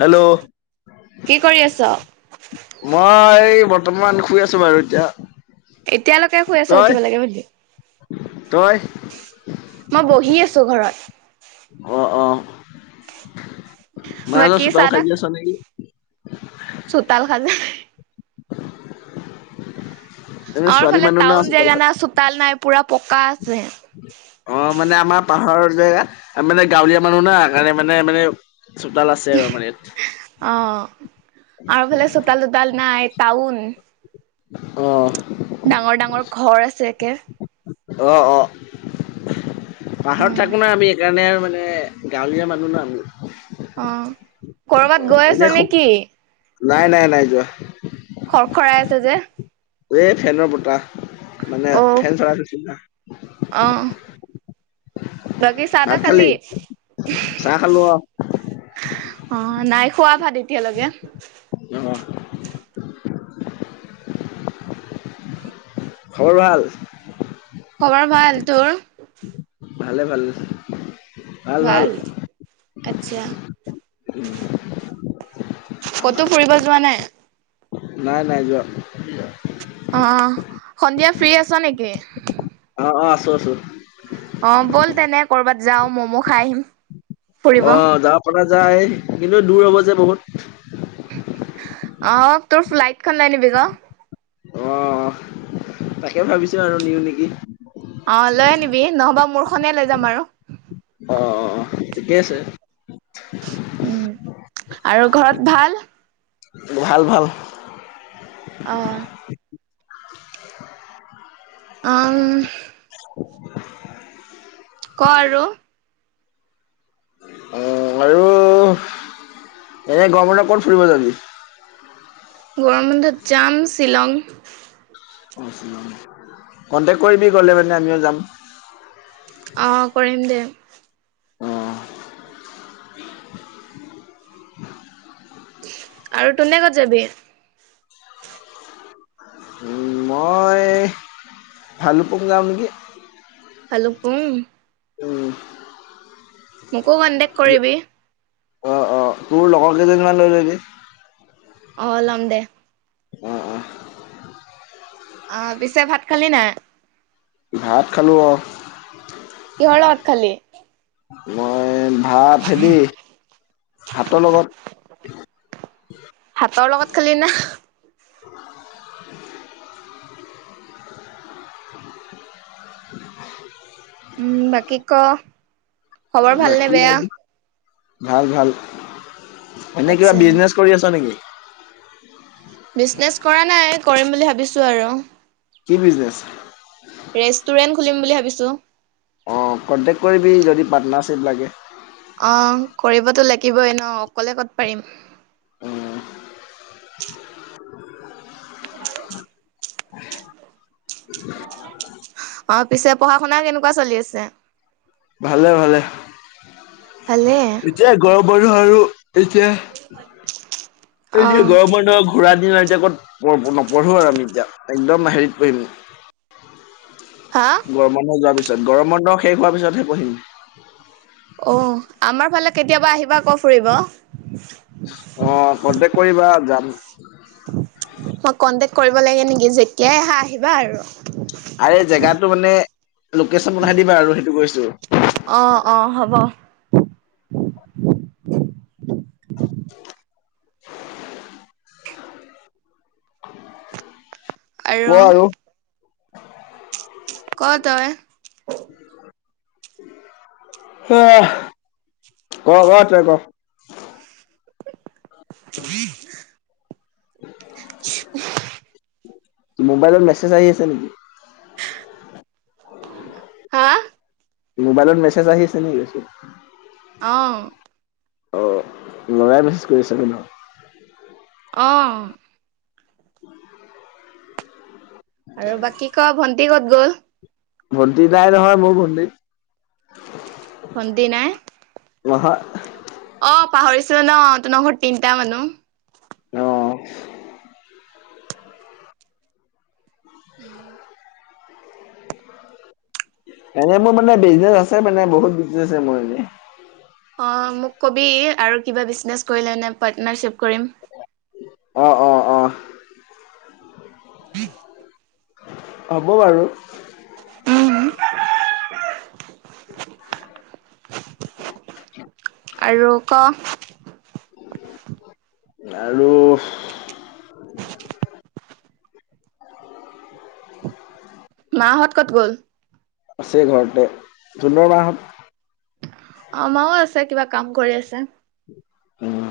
Hello কি কৰি আছ? মই এই অলপমান শুই আছোঁ বাৰু এতিয়া এতিয়ালৈকে শুই আছ তই উঠিব লাগে বুলি তই মই বহি আছো ঘৰত অ অ মায়া বাকী চোতাল খাৰি আছ নেকি চতাল খাজান এনে আমাৰ ছোৱালী ফালে মানুহ না টাউন চোতাল জেগা সাৰি না চোতাল নাই পুৰা পকা আছে। অ মানে আমাৰ পাহাৰৰ জেগা মানে গাঁৱলীয়া মানুহ না কাৰণে মানে মানে চোতাল আছে আৰু আমাৰ ইয়াত অ আৰু ফালে চোতাল তোতাল নাই তাউন অ ডাঙৰ ডাঙৰ ঘৰ আছে একে অ অ পাহাৰত উম থাকো ন আমি এইকাৰণে আৰু মানে গাঁৱলীয়া মানুহ নহ আম অ কৰবাত গৈ এনে আছা নে কি নাই নাই নাই যোৱা খৰ খৰাই আছে যে এ ফেনৰ বতাহ মানে অ ফেন চলাই থচিলো অ বাকী চাহ তাহ খালি চাহ খালো অ অ নাই খোৱা ভাত এতিয়ালৈকে অ খবৰ ভাল খবৰ ভাল তোৰ ভালে ভালে ভাল ভাল আচ্ছা ক'তো ফুৰিব যোৱা নাই নাই নাই যোৱা নোৱা অ সন্ধিয়া ফ্ৰ্ৰী আছা নেকি অ আছো আছো অ ব'ল তেনে কৰ'বাত যাও মম' খাই আহিম ফুৰিব অ যাব পৰাা যায় কিন্তু দূৰ হব যে বহুত আহ তোৰ ফ্লাইটখন লয় আনিবি আকৌ অ', তাকে ভাবিছো আৰু নিওঁ নেকি। অ', লৈ আনিবি নহবা মোৰখনেই লৈ যাম আৰু। অ', অ', অ', ঠিকেই আছে [inaudible] উম, আৰু ঘৰত ভাল?। ভাল-ভাল [inaudible] অ'। অম ক আৰু। অ আৰু এনে গমেণ্টৰ ক'ত ফুৰিব যাবি গৰম বন্ধত যাম শ্বিলং কন্টেকট কৰিবি গলে মানে আমিও যাম অ কৰিম দে অ আৰু তহতে ক'ত যাবি উম, মই ভালু পং যাওঁ নেকি ভালুকপুং উম মোকো কণ্টেক কৰিবি। অ', অ', তোৰ লগৰ কেইজনীমান লৈ লবি। অ', লম দে। অ', অ [inaudible] অ', পিছে ভাত খালি নাই?। ভাত খালোঁ অ। কিহৰ লগত খালি?। [inaudible] মই এ ভাত হেদি, ভাতৰ লগত [inaudible] কালিনা [inaudible] [inaudible] [inaudible] উম, বাকী ক। খবৰ ভালনে বাকী বেয়া? আৰু, ভাল-ভাল [inaudible] এনেই কিবা আচ্ছা। বিজনেচ কৰি আছ নেকি?। বিজনেচ কৰা নাই, কৰিম বুলি ভাবিছো আৰু। কি বিজনেছ ৰেষ্টুৰেন্ট খুলিম বুলি ভাবিছো। অ', কণ্টেক্ট কৰিবি যদি পাৰ্টনাৰশ্বিপ লাগে। অ', কৰিবতো লাগিবই ন অকলে ক'ত পাৰিম। উম [inaudible] [inaudible] [inaudible] আৰু পিছে পঢ়া শুনা কেনেকুৱা চলি আছে?। ভালে-ভালে। ভালে। এতিয়া গৰম বন্ধ আৰু এতিয়া, এতিয়া অ', গৰম বন্ধ ঘূৰা দিন - - এতিয়া ক'ত ম-নপঢ়ো আৰু আমি এতিয়া, একদম হেৰিত পঢ়িম হা? গৰম বন্ধ যোৱাৰ পিছত, গৰম বন্ধ শেষ হোৱাৰ পিছতহে পঢ়িম। অ', আমাৰ ফালে কেতিয়াবা আহিবা আকৌ ফুৰিব। অ', কনটেক্ট কৰিবা যাম। [inaudible] মই কন্টেক কৰিব লাগে নেকি যেতিয়াই আহা আহিবা আৰু। আৰে জেগাটো মানে, লোকেচন পঠাই দিবা আৰু সেইটো কৰিছোঁ। অ', অ', হ'ব [inaudible] [inaudible] আৰু, ক তই। [inaudible] আহ ক ক তই ক। [inaudible] মোবাইলত মেছেজ আহি আছে নেকি? হা? মোবাইলত মেছেজ আহি আছে নে? অ', অ' ল'ৰাই মেজ কৰিছে ন। অ'। [inaudible] আৰু বাকী ক ভণ্টি ক'ত গ'ল?। ভণ্টি নাই নহয় মোৰ ভণ্টি। ভণ্টী নাই?। ৱহা অ', পাহৰিছোৱে ন তোনৰ ঘৰত তিনটা মানুহ অ [inaudible] [inaudible] এনে মোৰ মানে বিজনেজ আছে মানে বহুত বিজনেজে মোৰ এনে। অ', মোক কবি, আৰু কিবা বিছনেছ কৰিলে নে পাৰ্টনাৰশ্বিপ কৰিম। অ', অ', অ'। [inaudible] হ'ব বাৰু। আৰু ক আৰু মাহঁত ক'ত গ'ল? আছে ঘৰতে, জুনৰ মাহত আমাও আছে কিবা কাম কৰি আছে। উম।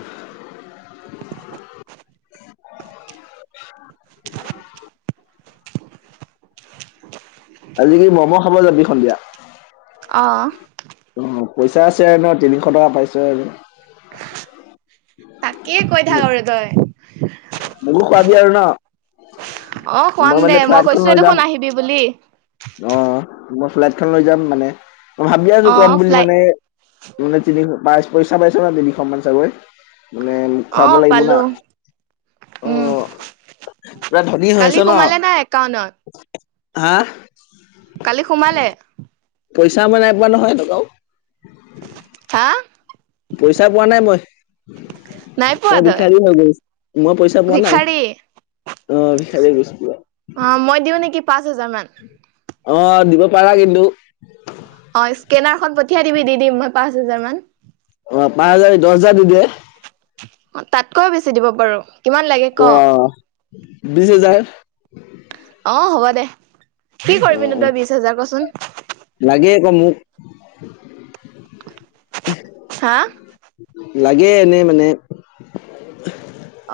আজি কি ম'ম খাব যাবি সন্ধিয়া? অ'। অ, পইচা আছে আৰু ন? তিনিশ টকা পাইছ আৰু। তাকেই কৈ থাক আৰু তই। মোকো খোৱাবি আৰু ন? অ খুৱাম মই দে মানে ফ্লাইটখন কৈছোৱে লৈ যাম, দেখোন আহিবি বুলি অ'। মই ফ্লাইট খন লৈ যাম মানে, মই ভাবি আছোঁ অ ক'ম বুলি ফ্লাই মানে, মানে তিনিশ পা পইচা পাইছ ন তিনিশমান চাগৈ? মানে অ খুৱাব লাগিব না। পালো উম অ', পুৰা ধনী হৈ কালি আছ ন? সোমালে নাই একাউন্টত হা? কালি সোমালে। পইচা মানে একবাৰ নহয় এনেকাও? [unintelligible] পইচা পোৱা নাই মই। নাই পোৱা মই তই ভিক্ষাৰী হৈ গৈছো, মই পইচা পোৱা নাই। ভিক্ষাৰী অ ভিক্ষাৰী হৈ গৈছো পুৰা অ', মই দিওঁ নেকি পাঁচ হাজাৰ মান? অ', দিব পাৰা কিন্তু। অ' স্কেনাৰখন পঠিয়াই দিবি, দি দিম মই পাঁচ হাজাৰ মান। অ', পাজাৰ ই দজাৰ দি দে। তাতকৈ বেছি দিব পাৰোঁ। অ', বিছ হেজাৰ। অ' হ'ব দে কি অ কৰিবিনো অ তই বিছ হাজাৰ ক'চোন। লাগে একৌ মোক। হা? লাগে এনেই মানে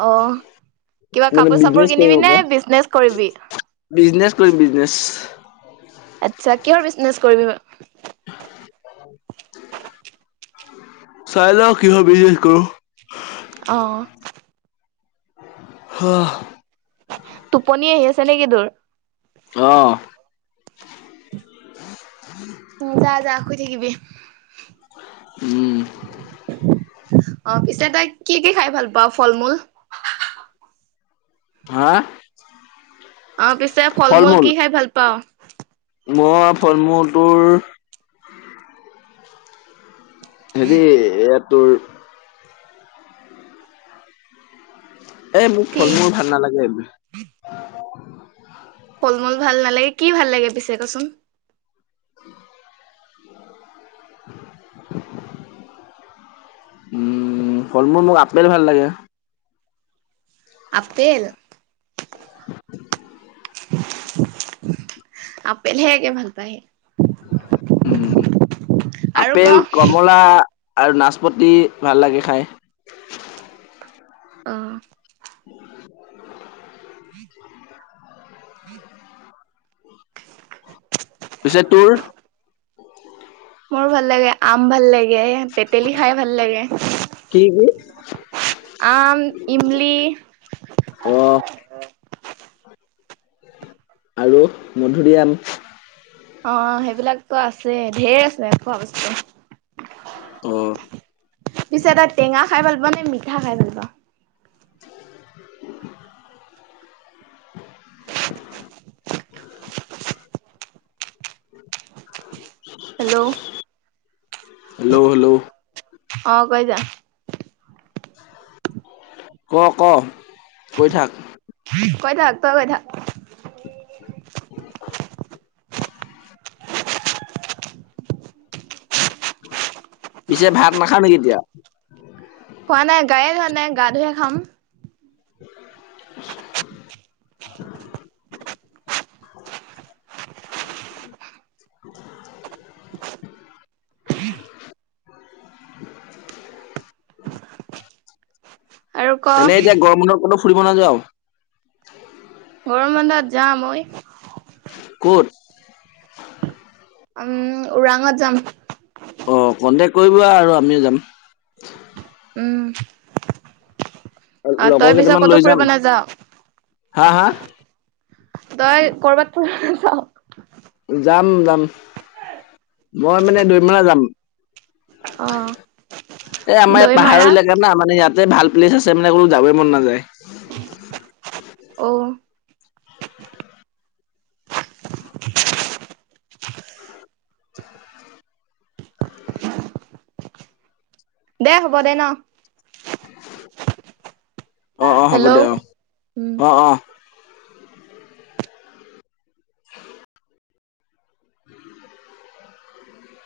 অ'। কিবা মানে কাপোৰ চাপোৰ বিজনেচ কৰিম কিনিবি নে আকৌ বিজনেজ কৰিবি? বিজনেচ কৰিম বিজনেচ আট্ছা কিহৰ বিজনেচ কৰিবি? চাই লওঁ কিহ' বিজনেজ কৰোঁ। অ', হাঁ-হ। পনি আহি আছে নেকি তোৰ? অ'। উ, যা, যা শুই থাকিবি। উম। অ', পিছে তই কি কি খাই ভাল পাৱ ফল-মূল? হা? অ' পিছে ফল মূল কি খাই ভাল পাওঁ? মই ফল মুল তোৰ হেৰি ইয়াত তোৰ এ, মোক কি ফল মূল ভাল নালাগে এইবোৰ। ফল মূল ভাল নালাগে, কি ভাল লাগে পিছে কচোন? [inaudible] উম, ফল মূল মোৰ আপেল ভাল লাগে। আপেল? [inaudible] আপেলহে একে ভাল পায় সি। উম, আৰু ক আপেল, কমলা আৰু নাচপতি ভাল লাগে খাই। অ', [inaudible] [unintelligible] পিছে তোৰ? মোৰ ভাল লাগে আম ভাল লাগে, তেতেলী খাই ভাল লাগে কি কি আম, ইমলি অ আৰু মধুৰিআম? অ, সেইবিলাকতো আছেই, ধেৰ আছে খোৱা বস্তু। অ, পিছে এ তই টেঙা খাই ভাল পাৱ নে মিঠা খাই ভাল পাৱ? [unintelligible] [unintelligible] [inaudible] হেল্ল' হেল্ল'-হেল্ল' অ, কৈ যা ক-ক কৈ থাক। কৈ থাক, তই কৈ থাক। পিছে ভাত নাখাৱঁ নেকি এতিয়া? খোৱা নাই গায়ে ধোৱা নাই গা ধুয়ে খাম [inaudible] [unintelligible] [unintelligible] [unintelligible] আৰু ক এনেই এতিয়া গৰম বন্ধত কতো ফুৰিব নাযাৱ? গৰম বন্ধত যাম অই। [unintelligible] উম ওৰাঙত যাম। অ' কণ্টেকট কৰিব আৰু আমিও যাম। উম। অ' লগৰ তই পিছ কেইটামান ক'তো লৈ যাম ফুৰিব নাযাও? হা হা তই কৰবাত [unintelligible] যাম যাম মই মানে দুই মেলা যাম। অ এ আমাৰ ইয়াত দৈ মাৰা পাহাৰৰলোকা না মানে ইয়াত তে ভাল প্লেচ আছে, মানে কতো যাবই মন নাযায়। অ', [unintelligible] দে হব দে ন? অ'-অ' হব হেল্ল' দে উম অ'-অ' [unintelligible]